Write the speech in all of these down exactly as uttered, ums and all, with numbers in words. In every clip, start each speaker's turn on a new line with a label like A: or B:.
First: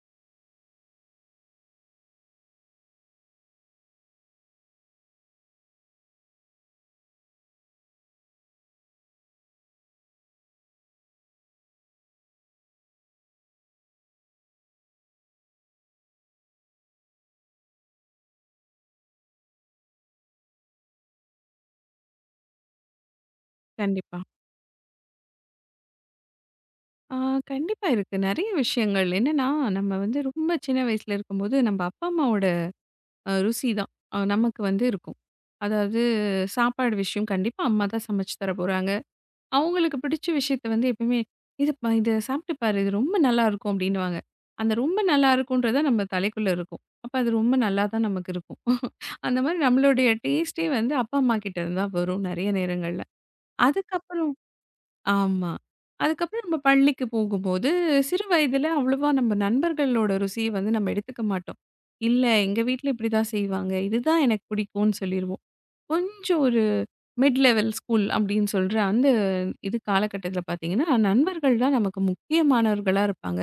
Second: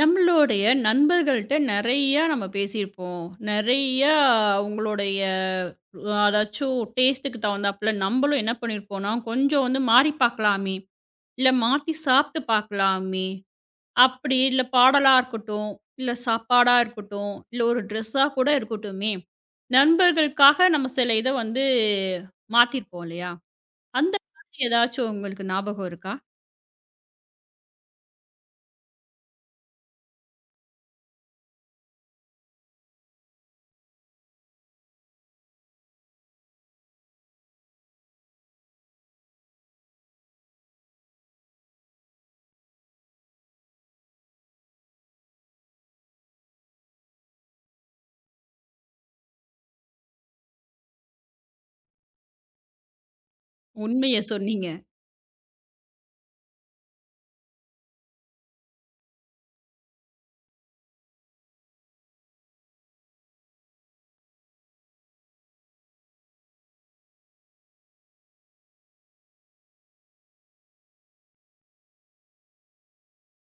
A: நம்மளுடைய நண்பர்கள்ட்ட நெறையா நம்ம பேசியிருப்போம். நெறையா அவங்களுடைய அஹ், அதாச்சும் டேஸ்ட்டுக்கு தகுந்தாப்புல நம்பளும் என்ன பண்ணியிருப்போம்னா, கொஞ்சம் வந்து மாறி பார்க்கலாமே, இல்ல மாத்தி சாப்பிட்டு பார்க்கலாமே, அப்படி இல்ல பாடலா இருக்கட்டும், இல்ல சாப்பாடா இருக்கட்டும், இல்ல ஒரு ட்ரெஸ்ஸா கூட இருக்கட்டுமே, நண்பர்களுக்காக நம்ம சில இத வந்து மாத்தியிருப்போம் இல்லையா? அந்த
B: கண்டிப்பா.
A: மாதிரி ஏதாச்சும் உங்களுக்கு ஞாபகம் இருக்கா?
B: ஆ கண்டிப்பா இருக்கு. நெறைய விஷயங்கள். என்னன்னா, நம்ம வந்து ரொம்ப சின்ன வயசுல இருக்கும்போது, நம்ம அப்பா, அம்மாவோட அ ருசி தான் அ நமக்கு வந்து இருக்கும். அதாவது சாப்பாடு விஷயம் கண்டிப்பா அம்மா தான் சமைச்சு தர போறாங்க. அவங்களுக்கு பிடிச்ச விஷயத்த வந்து எப்பயுமே, "இது ப இத சாப்பிட்டு பாரு. இது ரொம்ப நல்லாருக்கும்" அப்படின்னுவாங்க. அந்த ரொம்ப நல்லா இருக்கும்ன்றது நம்ம தலைக்குள்ள இருக்கும். அப்ப அது ரொம்ப நல்லா தான் நமக்கு இருக்கும். அந்த மாரி நம்மளுடைய டேஸ்ட்டே வந்து அப்பா, அம்மா கிட்ட இருந்து தான் வரும் நெறைய நேரங்கள்ல.
A: உண்மைய
B: அதுக்கப்புறம்.
A: சொன்னீங்க.
B: ஆமா. அதுக்கப்புறம் நம்ம பள்ளிக்கு போகும்போது, சிறு வயதில அவ்வளவா நம்ம நண்பர்களோட ருசிய வந்து நம்ம எடுத்துக்க மாட்டோம். இல்ல எங்க வீட்ல இப்படிதான் செய்வாங்க. இதுதான் எனக்கு பிடிக்கும்னு சொல்லிருவோம். கொஞ்சம் ஒரு மிட் லெவல் ஸ்கூல் அப்படின்னு சொல்ற அந்த இது காலகட்டத்தில பார்த்தீங்கன்னா, நண்பர்கள் தான் நமக்கு முக்கியமானவர்களா இருப்பாங்க.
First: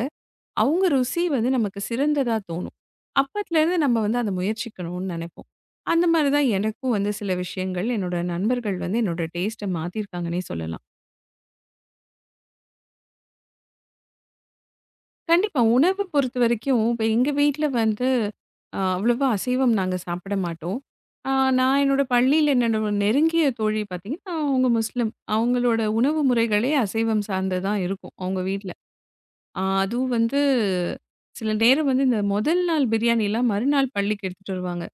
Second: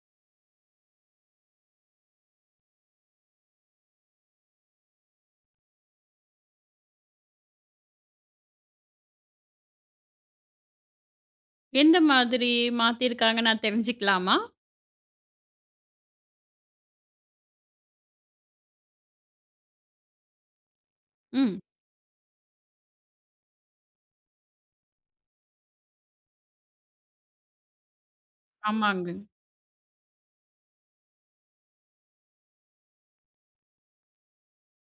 B: அவங்க ருசி வந்து நமக்கு சிறந்ததா தோணும். அப்பத்துலேருந்து நம்ம வந்து அத முயற்சிக்கணும்னு நெனைப்போம். அந்த மாரி தான் எனக்கும் வந்து சில விஷயங்கள் என்னோட நண்பர்கள் வந்து என்னோட டேஸ்ட்ட மாத்தியிருக்காங்கன்னே சொல்லலாம்.
A: எந்த மாதிரி மாத்தியிருக்காங்க நான் தெரிஞ்சுக்கலாமா?
B: கண்டிப்பா. உணவு பொறுத்தவரைக்கும், இப்ப எங்க வீட்ல வந்து அ அவ்வளவா அசைவம் நாங்க சாப்பிட மாட்டோம். ஆ
A: ம்.
B: நான் என்னோட பள்ளியில என்னோட ஒரு நெருங்கிய தோழி பார்த்தீங்கன்னா, அவங்க முஸ்லிம். அவங்களோட உணவு முறைகளே அசைவம் சார்ந்து தான் இருக்கும், அவங்க வீட்ல.
A: ஆமாங்க.
B: ஆ அதுவும் வந்து சில நேரம் வந்து இந்த முதல் நாள் பிரியாணிலாம் மறுநாள் பள்ளிக்கு எடுத்துட்டு வருவாங்க.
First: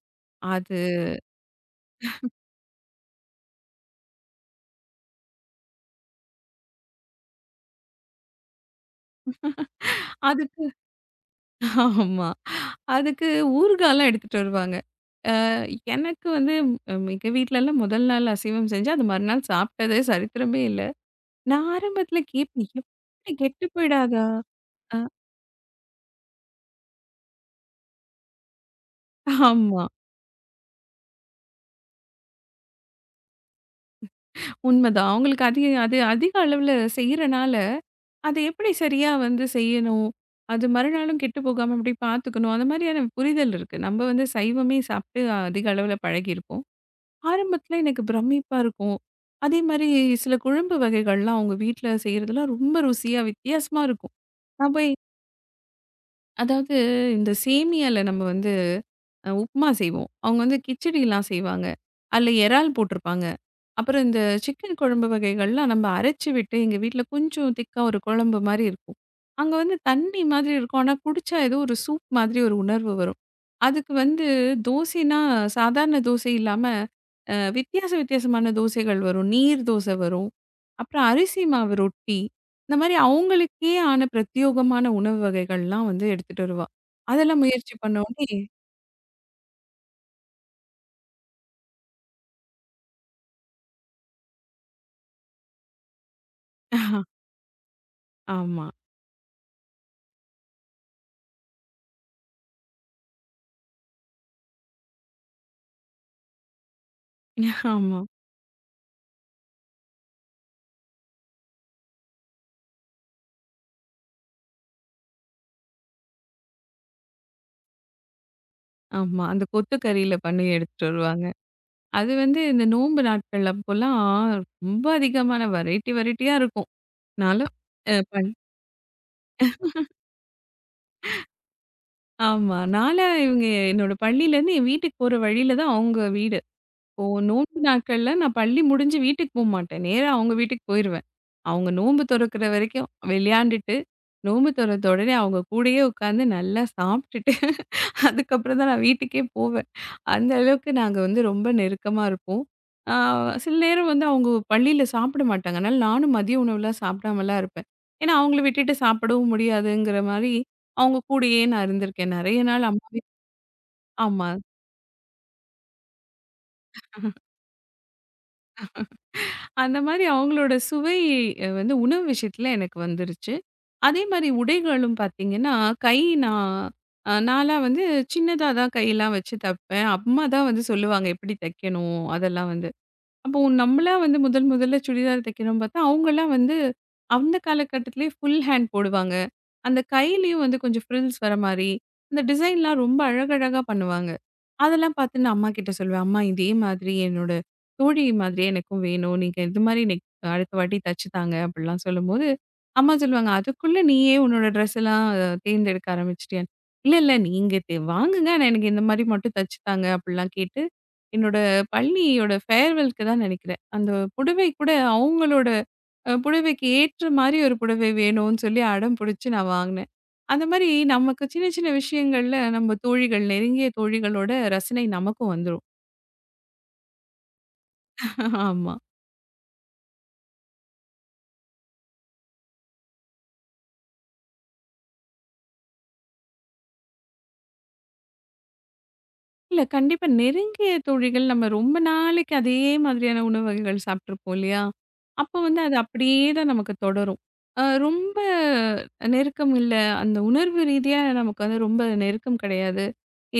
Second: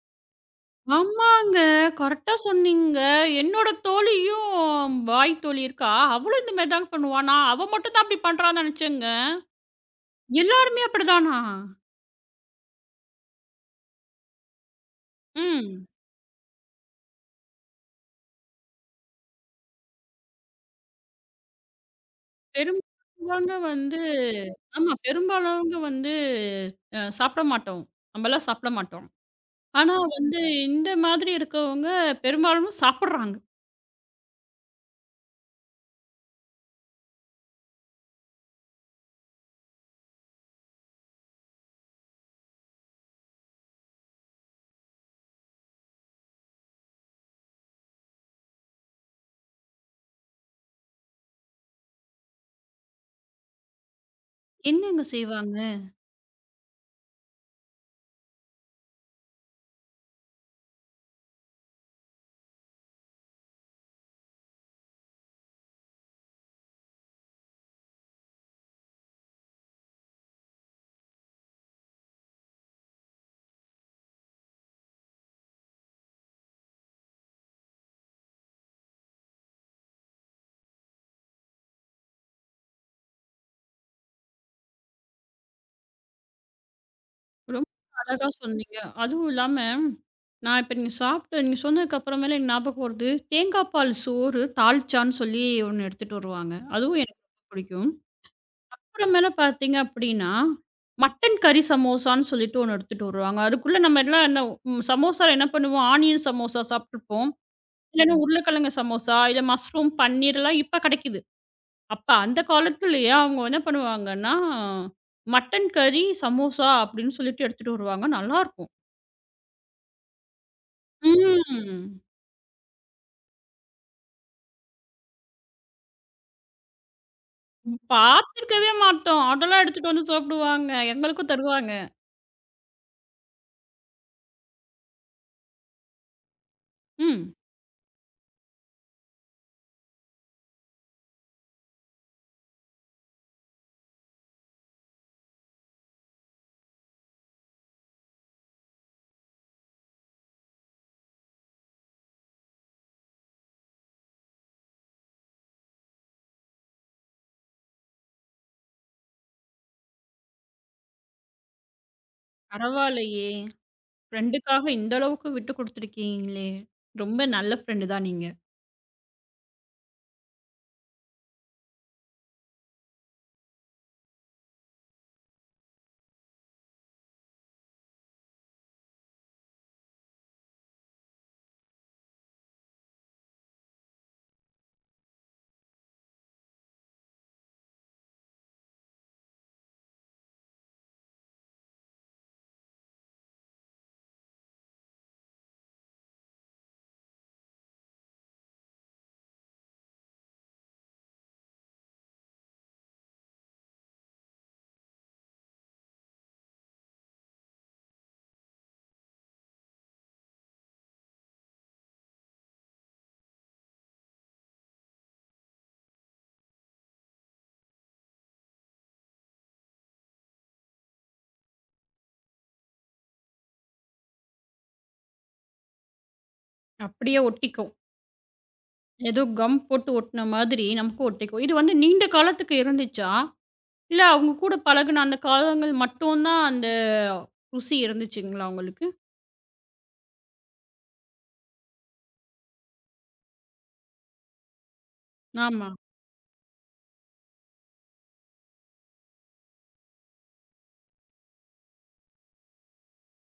B: அது
A: ஆமாங்க. கரெக்ட்டா சொன்னீங்க. என்னோட தோழியும் பாய் தோழி இருக்கா. அவளும் இந்த மாரி தாங்க பண்ணுவா. நான் அவ மட்டும் தான் அப்படி பண்றான்னு நெனச்சேங்க.
B: அதுக்கு
A: எல்லாருமே அப்படிதானா?
B: ஆமா. அதுக்கு ஊறுகாலாம் எடுத்துட்டு வருவாங்க. அ
A: ம்.
B: எனக்கு வந்து ம், எங்க வீட்லலாம் முதல் நாள் அசைவம் செஞ்சு, அது மறுநாள் சாப்பிட்டதே சரித்திரமே இல்ல. நான் ஆரம்பத்துல கேட்பேன். எப்படி
A: பெரும்பாலானவங்க
B: கெட்டு
A: வந்து
B: போயிடாதா?
A: ஆமா.
B: அ
A: பெரும்பாலானவங்க வந்து அ சாப்பிட மாட்டோம். நம்பலாம் சாப்பிட மாட்டோம்.
B: ஆமா.
A: ஆனா வந்து இந்த மாதிரி இருக்கவங்க பெரும்பாலும் சாப்பிடுறாங்க.
B: உண்மதான். அவங்களுக்கு அது அது அதிக அளவுல செய்றனால, அது எப்படி சரியா வந்து செய்யணும்? அது மறுநாளும் கெட்டு போகாம எப்படி பார்த்துக்கணும்? அந்த மாதிரியான புரிதல் இருக்கு. நம்ம வந்து சைவமே சாப்பிட்டு அதிக அளவுல பழகியிருப்போம். ஆரம்பத்துல எனக்கு பிரமிப்பா இருக்கும். அதே மாரி சில குழம்பு வகைகள்லாம் அவங்க வீட்ல செய்றதெல்லாம் ரொம்ப ருசியா வித்தியாசமா இருக்கும். நான் போய்
A: என்னங்க செய்வாங்க?
B: அதாவது இந்த சேமியால நம்ம வந்து அ உப்புமா செய்வோம். அவங்க வந்து கிச்சடிலாம் செய்வாங்க. அதுல இறால் போட்டிருப்பாங்க. அப்புறம் இந்த சிக்கன் குழம்பு வகைகள்லாம் நம்ம அரைச்சு விட்டு, எங்க வீட்ல கொஞ்சம் திக்கா ஒரு குழம்பு மாரி இருக்கும். அங்க வந்து தண்ணி மாதிரி இருக்கும். ஆனா குடிச்சா ஏதோ ஒரு சூப் மாதிரி ஒரு உணர்வு வரும். அதுக்கு வந்து தோசைன்னா சாதாரண தோசை இல்லாம, அ வித்தியாச வித்தியாசமான தோசைகள் வரும். நீர் தோசை வரும். அப்புறம் அரிசி மாவு ரொட்டி. இந்த மாரி அவங்களுக்கே ஆன பிரத்யோகமான உணவு வகைகள்லாம் வந்து எடுத்துட்டு வருவா. அதெல்லாம்
A: ரொம்ப
B: முயற்சி பண்ண
A: அழகா
B: உடனே.
A: சொன்னீங்க. அதுவும் இல்லாம, நான் இப்ப நீங்க சாப்பிட்ட நீங்க சொன்னதுக்கு அப்புறமேல எனக்கு ஞாபகம் வருது. தேங்காய் பால் சோறு தால்ச்சான்னு சொல்லி ஒண்ணு எடுத்துட்டு வருவாங்க. அதுவும் எனக்கு ரொம்ப பிடிக்கும்.
B: ஆமா.
A: அப்புறமேல பார்த்தீங்க அப்படின்னா, மட்டன் கறி சமோசான்னு சொல்லிட்டு ஒண்ணு எடுத்துட்டு வருவாங்க. அதுக்குள்ள நம்ம எல்லாம் என்ன ம் சமோசால என்ன பண்ணுவோம்? ஆனியன் சமோசா சாப்பிட்டுருப்போம்.
B: ஆமா,
A: இல்லன்னா உருளைக்கிழங்கு சமோசா, இல்ல மஷ்ரூம், பன்னீர்லாம் இப்ப கிடைக்குது. அப்ப அந்த காலத்திலேயே அவங்க என்ன பண்ணுவாங்கன்னா, மட்டன் கறி சமோசா அப்படின்னு சொல்லிட்டு எடுத்துட்டு வருவாங்க. நல்லாருக்கும்.
B: ஆமா. அந்த கொத்து கறியில பண்ணி எடுத்துட்டு வருவாங்க.
A: ம்.
B: அது வந்து இந்த நோன்பு நாட்கள் அப்போலாம் ரொம்ப அதிகமான வெரைட்டி வெரைட்டியா இருக்கும். நான்லாம்
A: ம்.
B: அ பண்
A: பார்த்துருக்கவே மாட்டோம். அதெல்லாம் எடுத்துட்டு வந்து சாப்பிடுவாங்க. எங்களுக்கும் தருவாங்க.
B: ஆமா. நான்லாம் இவங்க என்னோட பள்ளியிலேருந்து என் வீட்டுக்கு போற வழியில தான் அவங்க வீடு. ஓ!
A: ம்.
B: நோன்பு நாட்கள்ல நான் பள்ளி முடிஞ்சு வீட்டுக்கு போமாட்டேன். நேரா அவங்க வீட்டுக்கு போயிருவேன். அவங்க நோன்பு தொறக்கிற வரைக்கும் விளையாண்டுட்டு, நோன்பு தொறந்த உடனே அவங்க கூடயே உட்காந்து நல்லா சாப்ட்டுட்டு, அதுக்கப்புறம் தான் நான் வீட்டுக்கே போவேன். அந்த அளவுக்கு நாங்க வந்து ரொம்ப நெருக்கமா இருப்போம். ஆ சில நேரம் வந்து அவங்க பள்ளியில சாப்பிட மாட்டாங்க. அதனால நானும் மதிய உணவுலாம் சாப்பிடாமலாம் இருப்பேன். ஏன்னா அவங்கள விட்டுட்டு சாப்பிடவும் முடியாதுங்கிற மாரி, அவங்க கூடயே நான் இருந்திருக்கேன். நெறைய நாள் அம்மாவே.
A: பரவாயில்லையே!
B: ஆமா.
A: ஃப்ரெண்டுக்காக இந்த அளவுக்கு விட்டு குடுத்துருக்கீங்களே! ரொம்ப நல்ல ஃப்ரெண்டு தான் நீங்க.
B: அந்த மாதிரி அவங்களோட சுவை அ வந்து உணவு விஷயத்துல எனக்கு வந்துருச்சு. அதே மாரி உடைகளும் பார்த்தீங்கன்னா, கை நான் அ நான்லாம் வந்து சின்னதா தான் கையெல்லாம் வச்சு தைப்பேன். அம்மா தான் வந்து சொல்லுவாங்க, "எப்படி தைக்கணும்?" அதெல்லாம் வந்து. அப்போ நம்மளா வந்து முதல் முதல்ல சுடிதார் தைக்கிறோம்னு பார்த்தா, அவங்கலாம் வந்து அந்த காலகட்டத்திலேயே ஃபுல் ஹேண்ட் போடுவாங்க. அந்த கையிலயும் வந்து கொஞ்சம் ஃப்ரில்ஸ் வர மாரி, அந்த டிசைன்லாம் ரொம்ப அழகழகா பண்ணுவாங்க. அதெல்லாம் பார்த்து நான் அம்மா கிட்ட சொல்லுவேன். அம்மா இதே மாதிரி என்னோட தோழி மாதிரியே எனக்கும் வேணும். நீங்க இது மாதிரி நெக் அடுத்த வாட்டி தச்சு தாங்க அப்படிலாம் சொல்லும்போது, அம்மா சொல்லுவாங்க, "அதுக்குள்ள நீயே உன்னோட ட்ரெஸ் எல்லாம் அஹ், தேர்ந்தெடுக்க ஆரம்பிச்சுட்டியான்னு." "இல்ல, இல்ல. நீங்க தே வாங்குங்க. ஆனா எனக்கு இந்த மாரி மட்டும் தச்சு தாங்க." அப்படிலாம் கேட்டு, என்னோட பள்ளியோட ஃபேர்வெல்க்கு தான் நினைக்கிறேன். அந்த புடவை கூட அவங்களோட அ புடவைக்கு ஏற்ற மாரி ஒரு புடவை வேணும்னு சொல்லி அடம் புடிச்சு நான் வாங்குனேன். அந்த மாரி நமக்கு சின்ன சின்ன விஷயங்கள்ல நம்ம தோழிகள் நெருங்கிய தோழிகளோட ரசனை நமக்கும் வந்துரும்.
A: அப்படியே ஒட்டிக்கும்.
B: ஆமா.
A: ஏதோ கம் போட்டு ஒட்டுன மாதிரி நமக்கும் ஒட்டிக்கும். இது வந்து நீண்ட காலத்துக்கு இருந்துச்சா? இல்ல அவங்க கூட பழகுன அந்த காலங்கள் மட்டும் தான் அந்த ருசி இருந்துச்சுங்களா உங்களுக்கு?
B: இல்ல. கண்டிப்பா நெருங்கிய தோழிகள் நம்ம ரொம்ப நாளைக்கு அதே மாதிரியான உணவு வகைகள் சாப்பிட்டுருப்போம் இல்லையா? அப்போ வந்து
A: ஆமா.
B: அது அப்படியே தான் நமக்கு தொடரும். அ ரொம்ப நெருக்கம் இல்ல. அந்த உணர்வு ரீதியா நமக்கு வந்து ரொம்ப நெருக்கம் கிடையாது.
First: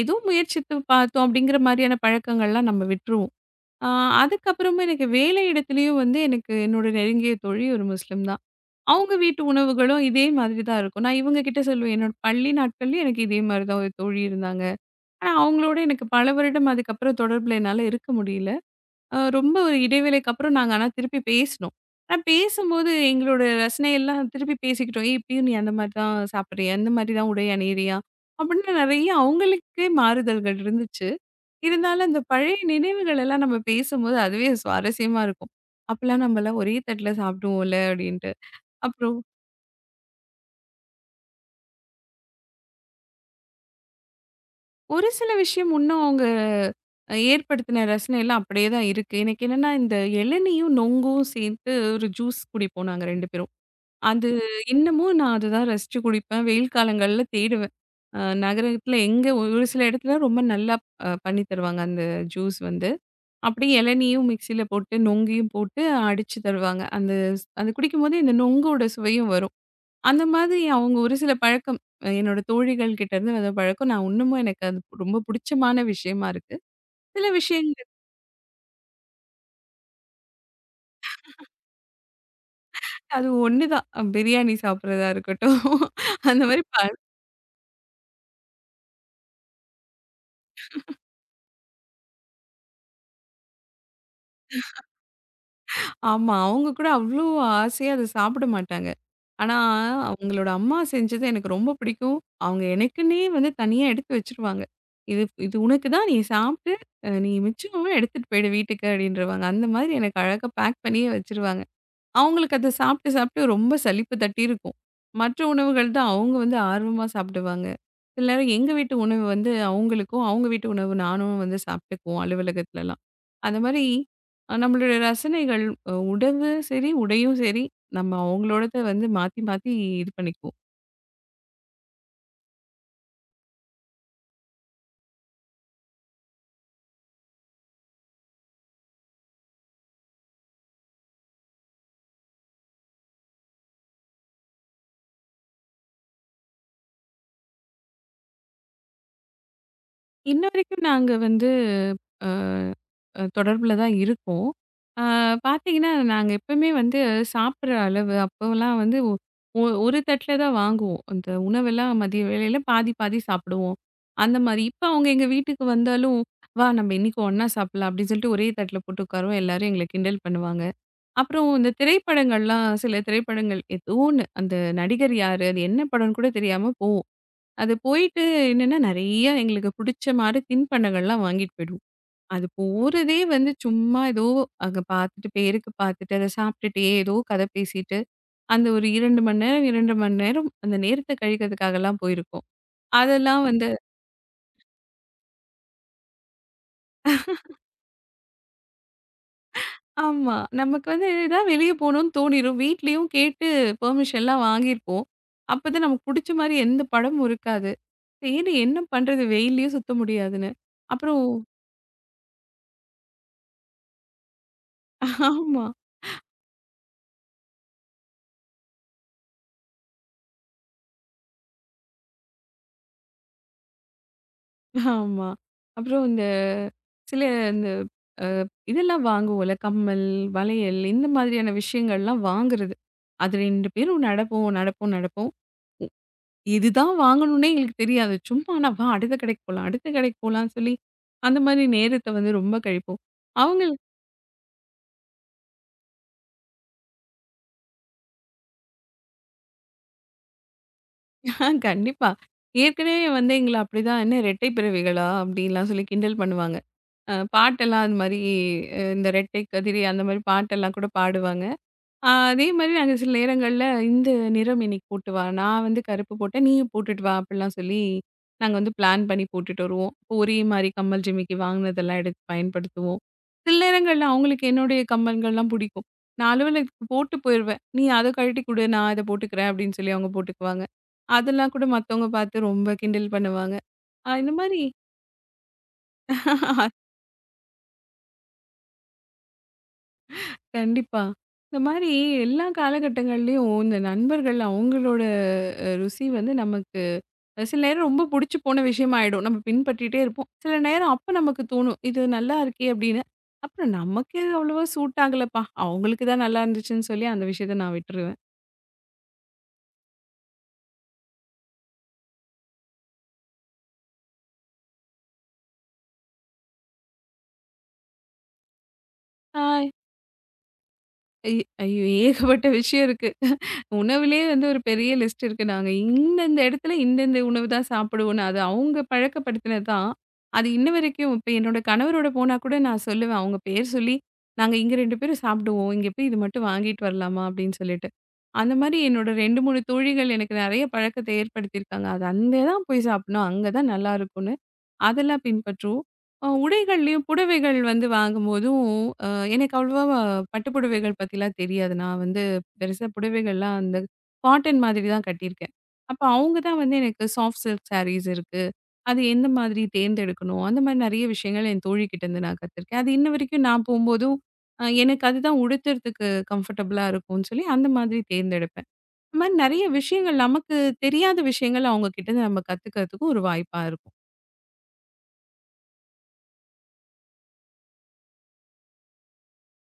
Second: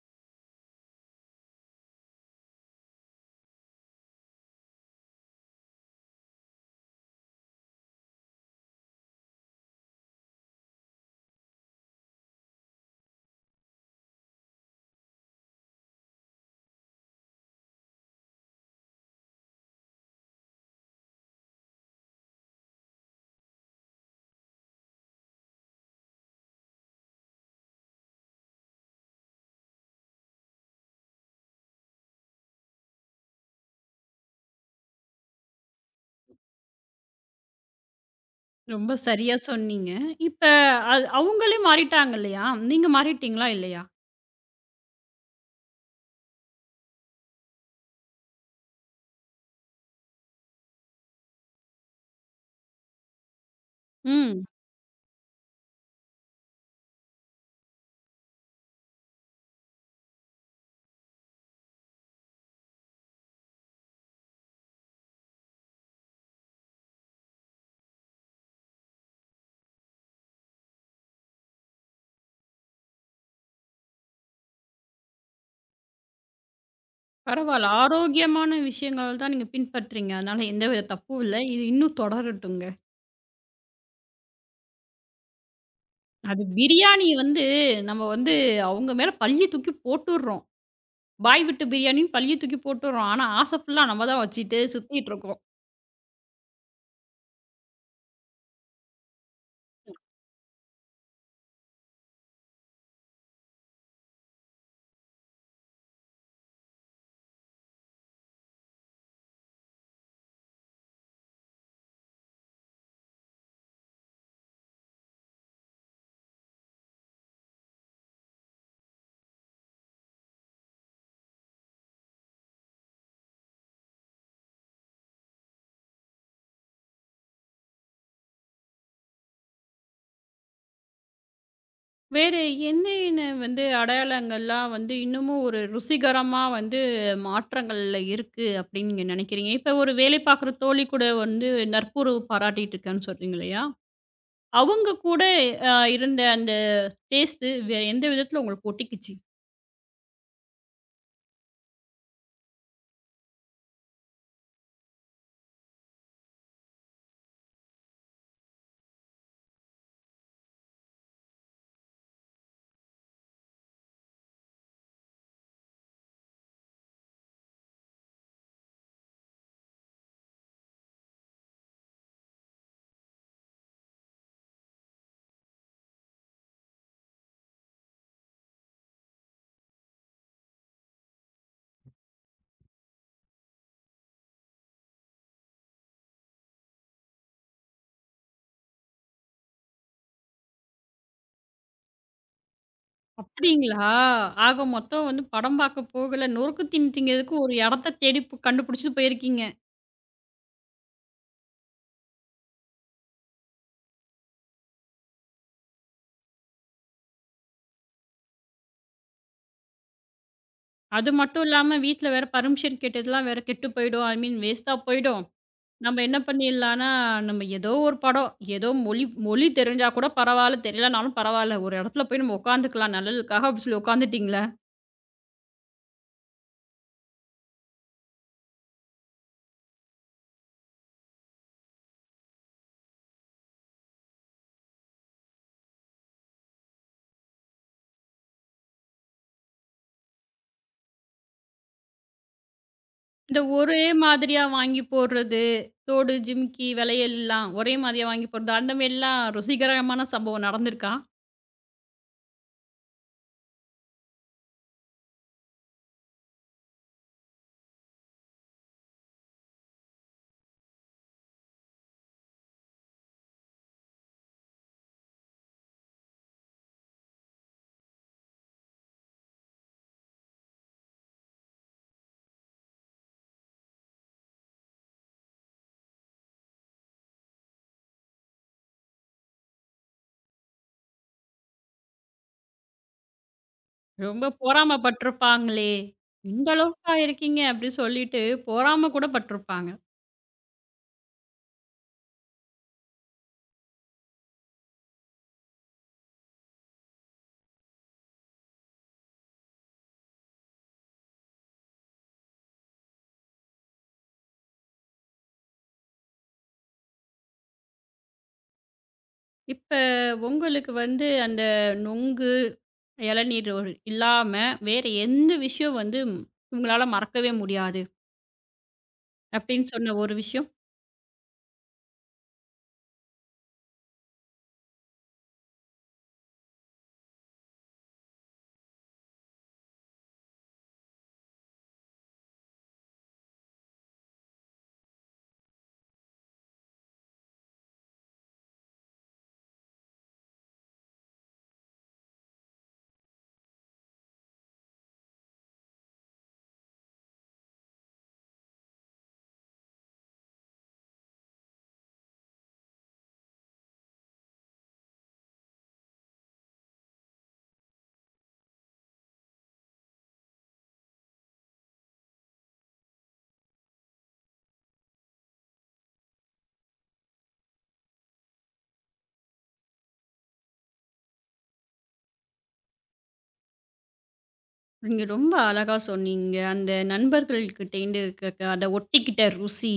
B: ஏதோ முயற்சித்து பார்த்தோம் அப்படிங்கிற மாதிரியான பழக்கங்கள்லாம் நம்ம விட்டுருவோம். அ அதுக்கப்புறமா எனக்கு வேலை இடத்துலயும் வந்து எனக்கு என்னோட நெருங்கிய தோழி ஒரு முஸ்லீம் தான். அவங்க வீட்டு உணவுகளும் இதே மாதிரி தான் இருக்கும். நான் இவங்க கிட்ட சொல்லுவேன். என்னோட பள்ளி நாட்கள்லயும் எனக்கு இதே மாதிரி தான் ஒரு தோழி இருந்தாங்க. ஆனா, அவங்களோட எனக்கு பல வருடம் அதுக்கப்புறம் தொடர்புல என்னால இருக்க முடியல. அ ரொம்ப ஒரு இடைவேளைக்கு அப்புறம் நாங்க ஆனா திருப்பி பேசினோம். ஆனா பேசும்போது எங்களோட ரசனை எல்லாம் திருப்பி பேசிக்கிட்டோம். "ஏய்! இப்பயும் நீ அந்த மாரி தான் சாப்பிடுறியா? இந்த மாரி தான் உடை அணியிறியா?" அப்படின்னு நெறைய அவங்களுக்கே மாறுதல்கள் இருந்துச்சு. இருந்தாலும் அந்த பழைய நினைவுகள் எல்லாம் நம்ம பேசும்போது அதுவே சுவாரஸ்யமா இருக்கும். "அப்பலாம் நம்மலாம் ஒரே தட்டுல சாப்பிடுவோம்ல" அப்படின்ட்டு.
A: ரொம்ப
B: அப்புறம்
A: சரியா சொன்னீங்க. இப்ப அது அவங்களே மாறிட்டாங்க இல்லையா? நீங்க மாறிட்டீங்களா இல்லையா?
B: ஒரு சில விஷயம் இன்னும் அவங்க அ ஏற்படுத்தின ரசனைலாம் அப்படியே தான் இருக்கு. எனக்கு என்னன்னா, இந்த இளநீயும், நொங்கும் சேர்த்து ஒரு ஜூஸ் குடிப்போம் நாங்க இரண்டு பேரும். அது
A: ம்.
B: இன்னமும் நான் அதுதான் ரசிச்சு குடிப்பேன். வெயில் காலங்கள்ல தேடுவேன். அ நகரத்தில எங்க ஒ- ஒரு சில இடத்துல ரொம்ப நல்லா அ பண்ணி தருவாங்க அந்த ஜூஸ் வந்து. அப்படியே இளநீயும் மிக்ஸியில போட்டு, நொங்கையும் போட்டு அடிச்சு தருவாங்க. அந்த அது குடிக்கும்போது இந்த நொங்கோட சுவையும் வரும். அந்த மாதிரி அவங்க ஒரு சில பழக்கம் அஹ் என்னோட தோழிகள் கிட்ட இருந்து வந்த பழக்கம் நான் இன்னமும் எனக்கு அது ரொம்ப பிடிச்சமான விஷயமா இருக்கு. சில
A: பரவால்ல.
B: விஷயங்கள்
A: ஆரோக்கியமான விஷயங்கள் தான் நீங்க பின்பற்றீங்க. அதனால எந்தவித தப்பும் இல்ல. இது இன்னும் தொடரட்டுங்க.
B: அது ஒண்ணுதான் அஹ் பிரியாணி சாப்பிடுறதா இருக்கட்டும். அந்த
A: அது
B: மாதிரி ப
A: பிரியாணி வந்து நம்ம வந்து அவங்க மேல பழிய தூக்கி போட்டுர்றோம். பாய் வீட்டு பிரியாணின்னு பழிய தூக்கி போட்டுர்றோம். ஆனா, ஆசை ஃபுல்லா நம்ம தான் வச்சுட்டு சுத்திட்டுருக்கோம்.
B: ஆமா அவங்க கூட அவ்ளோ ஆசையா அத சாப்பிட மாட்டாங்க. ஆனா அவங்களோட அம்மா செஞ்சது எனக்கு ரொம்ப பிடிக்கும். அவங்க எனக்குன்னே வந்து தனியா எடுத்து வச்சுருவாங்க. இது இது உனக்கு தான் நீ சாப்பிட்டு, அ நீ மிச்சம் எடுத்துட்டு போயிடு வீட்டுக்கு அப்படின்றவாங்க. அந்த மாதிரி எனக்கு அழகா பேக் பண்ணியே வச்சுருவாங்க. அவங்களுக்கு அத சாப்பிட்டு, சாப்பிட்டு ரொம்ப சலிப்பு தட்டியிருக்கும். மற்ற உணவுகள் தான் அவங்க வந்து ஆர்வமா சாப்பிடுவாங்க. சில நேரம் எங்க வீட்டு உணவு வந்து அவங்களுக்கும், அவங்க வீட்டு உணவு நானும் வந்து சாப்பிட்டுக்குவோம் அலுவலகத்துலலாம். அந்த மாரி அ நம்மளுடைய ரசனைகள் அ உணவு சரி, உடையும் சரி, நம்ம அவங்களோடத வந்து மாத்தி, மாத்தி இது பண்ணிக்குவோம்.
A: வேற என்னென்ன வந்து அடையாளங்கள்லாம் வந்து இன்னமும் ஒரு ருசிகரமா வந்து மாற்றங்கள்ல இருக்கு அப்படின்னு நீங்க நினைக்கிறீங்க? இப்ப ஒரு வேலை பார்க்குற தோழி கூட வந்து நட்புறவு பாராட்டிட்டு இருக்கேன்னு சொல்றீங்க இல்லையா? அவங்க கூட அ இருந்த அந்த டேஸ்ட்டு வேற எந்த விதத்துல உங்களுக்கு ஒட்டிக்கிச்சு?
B: இன்ன வரைக்கும் நாங்க வந்து அ தொடர்புல தான் இருக்கோம். அ பார்த்தீங்கன்னா, நாங்க எப்பவுமே வந்து சாப்பிடுற அளவு அப்போலாம் வந்து ஒ ஒ ஒரு தட்ல தான் வாங்குவோம். அந்த உணவெல்லாம் மதிய வேளையில பாதி, பாதி சாப்பிடுவோம். அந்த மாரி. இப்போ அவங்க எங்க வீட்டுக்கு வந்தாலும், "வா நம்ம இன்னைக்கு ஒண்ணா சாப்பிடலாம்" அப்படின்னு சொல்லிட்டு ஒரே தட்ல போட்டு உட்காருவோம். எல்லாரும் எங்கள கிண்டல் பண்ணுவாங்க. அப்புறம் இந்த திரைப்படங்கள்லாம் சில திரைப்படங்கள் ஏதோ ஒண்ணு அந்த நடிகர் யாரு, அது என்ன படம்னு கூட தெரியாம போவோம். அது போயிட்டு என்னன்னா, நெறைய எங்களுக்கு பிடிச்ச மாரி தின்பண்டங்கள்லாம் வாங்கிட்டு போயிடுவோம். அது போறதே வந்து சும்மா ஏதோ அங்க பார்த்துட்டு, பேருக்கு பார்த்துட்டு, அத சாப்பிட்டுட்டே ஏதோ கதை பேசிட்டு, அந்த ஒரு இரண்டு மணி நேரம், இரண்டு மணி நேரம் அந்த நேரத்த கழிக்கிறதுக்காகலாம் போயிருக்கோம். அதெல்லாம் வந்து.
A: அப்படிங்களா? ஆக மொத்தம் வந்து படம் பார்க்க போகல. நொறுக்கு தீனி திங்கிறதுக்கு ஒரு இடத்த தேடி பு கண்டுபிடிச்சுட்டு போயிருக்கீங்க.
B: ஆமா. நமக்கு வந்து எதாவது வெளிய போணும்னு தோணிரும். வீட்லயும் கேட்டு பெர்மிஷன்லாம் வாங்கியிருப்போம். அப்பதான் நமக்கு புடிச்ச மாரி எந்த படமும் இருக்காது. சரி என்ன பண்றது? வெயில்லயும் சுத்த முடியாதுன்னு.
A: அது
B: அப்புறம்
A: மட்டும் இல்லாம வீட்ல வேற பர்மிஷன் கேட்டதெல்லாம் வேற கெட்டு போயிடும். ஐ மீன் வேஸ்ட்டா போயிடும்.
B: ஆமா,
A: நம்ம என்ன பண்ணிடலான்னா, நம்ம ஏதோ ஒரு படம், ஏதோ மொழி மொழி தெரிஞ்சா கூட பரவால்ல, தெரியலனாலும் பரவால்ல. ஒரு இடத்துல போய் நம்ம உட்காந்துக்கலாம் நல்லதுக்காக அப்படி சொல்லி உட்காந்துட்டீங்களா?
B: ஆமா. அப்புறம் இந்த சில இந்த இதெல்லாம் வாங்குவோம்ல. கம்மல், வளையல் இந்த மாதிரியான விஷயங்கள்லாம் வாங்குறது. அது இரண்டு பேரும் நடப்போம், நடப்போம், நடப்போம். இதுதான் வாங்கணும்னே எங்களுக்கு தெரியாது. சும்மா ஆனா வா அடுத்த கடைக்கு போலாம், அடுத்த கடைக்கு போலான்னு சொல்லி, அந்த மாதிரி நேரத்த வந்து ரொம்ப கழிப்போம்.
A: இந்த ஒரே
B: அவங்களுக்கு.
A: மாதிரியா வாங்கி போடுறது, தோடு, ஜிமிக்கி, வளையல்லாம் ஒரே மாதிரியா வாங்கி போடுறது, அந்த மாரிலாம் ருசிகரமான சம்பவம் நடந்திருக்கா?
B: ஆ கண்டிப்பா. ஏற்கனவே வந்து எங்கள அப்படிதான் என்ன ரெட்டை பிறவிகளா? அப்படின்லாம் சொல்லி கிண்டல் பண்ணுவாங்க. அ பாட்டெல்லாம் அது மாரி அ இந்த ரெட்டை கதிரே அந்த மாரி பாட்டெல்லாம் கூட பாடுவாங்க. ஆ, அதே மாரி நாங்க சில நேரங்கள்ல, "இந்த நிறம் இன்னைக்கு போட்டு வா. நான் வந்து கருப்பு போட்டேன். நீயும் போட்டுட்டு வா" அப்படிலாம் சொல்லி, நாங்க வந்து பிளான் பண்ணி போட்டுட்டு வருவோம். இப்போ ஒரே மாரி கம்மல், ஜிமிக்கி வாங்குனதெல்லாம் எடுத்து பயன்படுத்துவோம். சில நேரங்கள்ல அவங்களுக்கு என்னுடைய கம்மல்கள்லாம் பிடிக்கும். நான் அலுவலகத்துக்கு போட்டு போயிருவேன். "நீ அத கழட்டி குடு, நான் இத போட்டுக்கிறேன்" அப்படின்னு சொல்லி அவங்க போட்டுக்குவாங்க. அதெல்லாம் கூட மத்தவங்க பார்த்து ரொம்ப கிண்டல் பண்ணுவாங்க. அ
A: ரொம்ப
B: இந்த மாரி.
A: பொறாம பட்டுருப்பாங்களே! இந்த அளவுக்கா இருக்கீங்க அப்டி சொல்லிட்டு பொறாம கூட பட்டுருப்பாங்க.
B: கண்டிப்பா. இந்த மாரி எல்லா காலகட்டங்கள்லயும் இந்த நண்பர்கள் அவங்களோட ருசி வந்து நமக்கு அஹ் சில நேரம் ரொம்ப புடிச்சு போன விஷயமா ஆயிடும். நம்ம பின்பற்றிட்டே இருப்போம். சில நேரம் அப்ப நமக்கு தோணும். இது நல்லா இருக்கே! அப்படின்னு. அப்புறம் நமக்கு அவ்வளவா சூட் ஆகலப்பா. அவங்களுக்கு தான் நல்லா இருந்துச்சுன்னு சொல்லி அந்த விஷயத்த நான் விட்டுருவேன்.
A: இப்ப உங்களுக்கு வந்து அந்த நொங்கு, இளநீர் ஒரு இல்லாம வேற எந்த விஷயம் வந்து உங்களால மறக்கவே முடியாது
B: ஆ
A: அப்டின்னு சொன்ன ஒரு விஷயம்?
B: ஐய் ஐயோ! ஏகப்பட்ட விஷயம் இருக்கு. உணவுலயே வந்து ஒரு பெரிய லிஸ்ட் இருக்கு. நாங்க இந்தந்த இடத்துல இந்தந்த உணவு தான் சாப்பிடுவோம்னு. அது அவங்க பழக்கப்படுத்தினது தான். அது இன்ன வரைக்கும் இப்ப என்னோட கணவரோட போனா கூட நான் சொல்லுவேன். அவங்க பேர் சொல்லி, "நாங்க இங்க இரண்டு பேரும் சாப்பிடுவோம். இங்க போய் இது மட்டும் வாங்கிட்டு வரலாமா?" அப்படின்னு சொல்லிட்டு. அந்த மாரி என்னோட இரண்டு, மூன்று தோழிகள் எனக்கு நெறைய பழக்கத்த ஏற்படுத்தியிருக்காங்க. அது அங்க தான் போய் சாப்பிடணும். அங்க தான் நல்லாருக்கும். அதெல்லாம் பின்பற்றுவோம். அ உடைகள்லயும் புடவைகள் வந்து வாங்கும்போதும், அ எனக்கு அவ்வளவா பட்டு புடவைகள் பத்திலாம் தெரியாது. நான் வந்து பெருசா புடவைகள்லாம் அந்த காட்டன் மாதிரி தான் கட்டியிருக்கேன். அப்ப அவங்க தான் வந்து எனக்கு சாஃப்ட் சில்க் சாரீஸ் இருக்கு. அது எந்த மாதிரி தேர்ந்தெடுக்கணும்? அந்த மாதிரி நெறைய விஷயங்கள் என் தோழிகிட்டேருந்து நான் கத்துருக்கேன். அது இன்ன வரைக்கும் நான் போம்போதும், அ எனக்கு அதுதான் உடுத்துறதுக்கு கம்ஃபர்டபுளா இருக்கும்னு சொல்லி அந்த மாதிரி தேர்ந்தெடுப்பேன். இந்த மாதிரி நெறைய விஷயங்கள் நமக்கு தெரியாத விஷயங்கள் அவங்க கிட்டேருந்து நம்ம கத்துக்கிறதுக்கும் ஒரு வாய்ப்பா
A: நீங்க ரொம்ப அழகா சொன்னீங்க. அந்த நண்பர்கள்கிட்டேருந்து க க அத ஒட்டிக்கிட்ட ருசி.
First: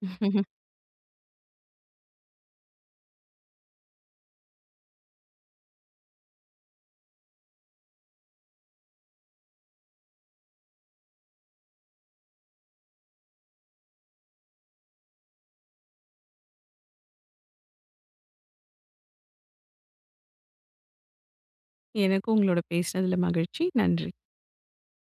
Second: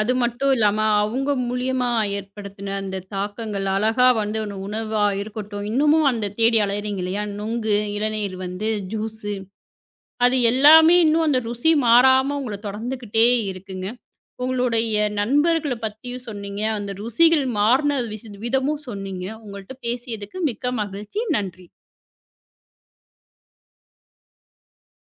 A: அது
B: இருக்கும்.
A: மட்டும் இல்லாம, அவங்க மூலியமா ஏற்படுத்தின அந்த தாக்கங்கள், அழகா வந்து ஒரு உணவா இருக்கட்டும், இன்னமும் அந்த தேடி அலையறீங்க இல்லையா? நுங்கு, இளநீர் வந்து ஜூஸு, அது எல்லாமே இன்னும் அந்த ருசி மாறாம உங்கள தொடர்ந்துகிட்டே இருக்குங்க. உங்களுடைய நண்பர்கள பத்தியும் சொன்னீங்க. அந்த ருசிகள் மாறுன விசி விதமும் சொன்னீங்க. உங்கள்ட்ட பேசியதுக்கு மிக்க மகிழ்ச்சி. நன்றி.
B: எனக்கும் உங்களோட பேசினதுல மகிழ்ச்சி. நன்றி.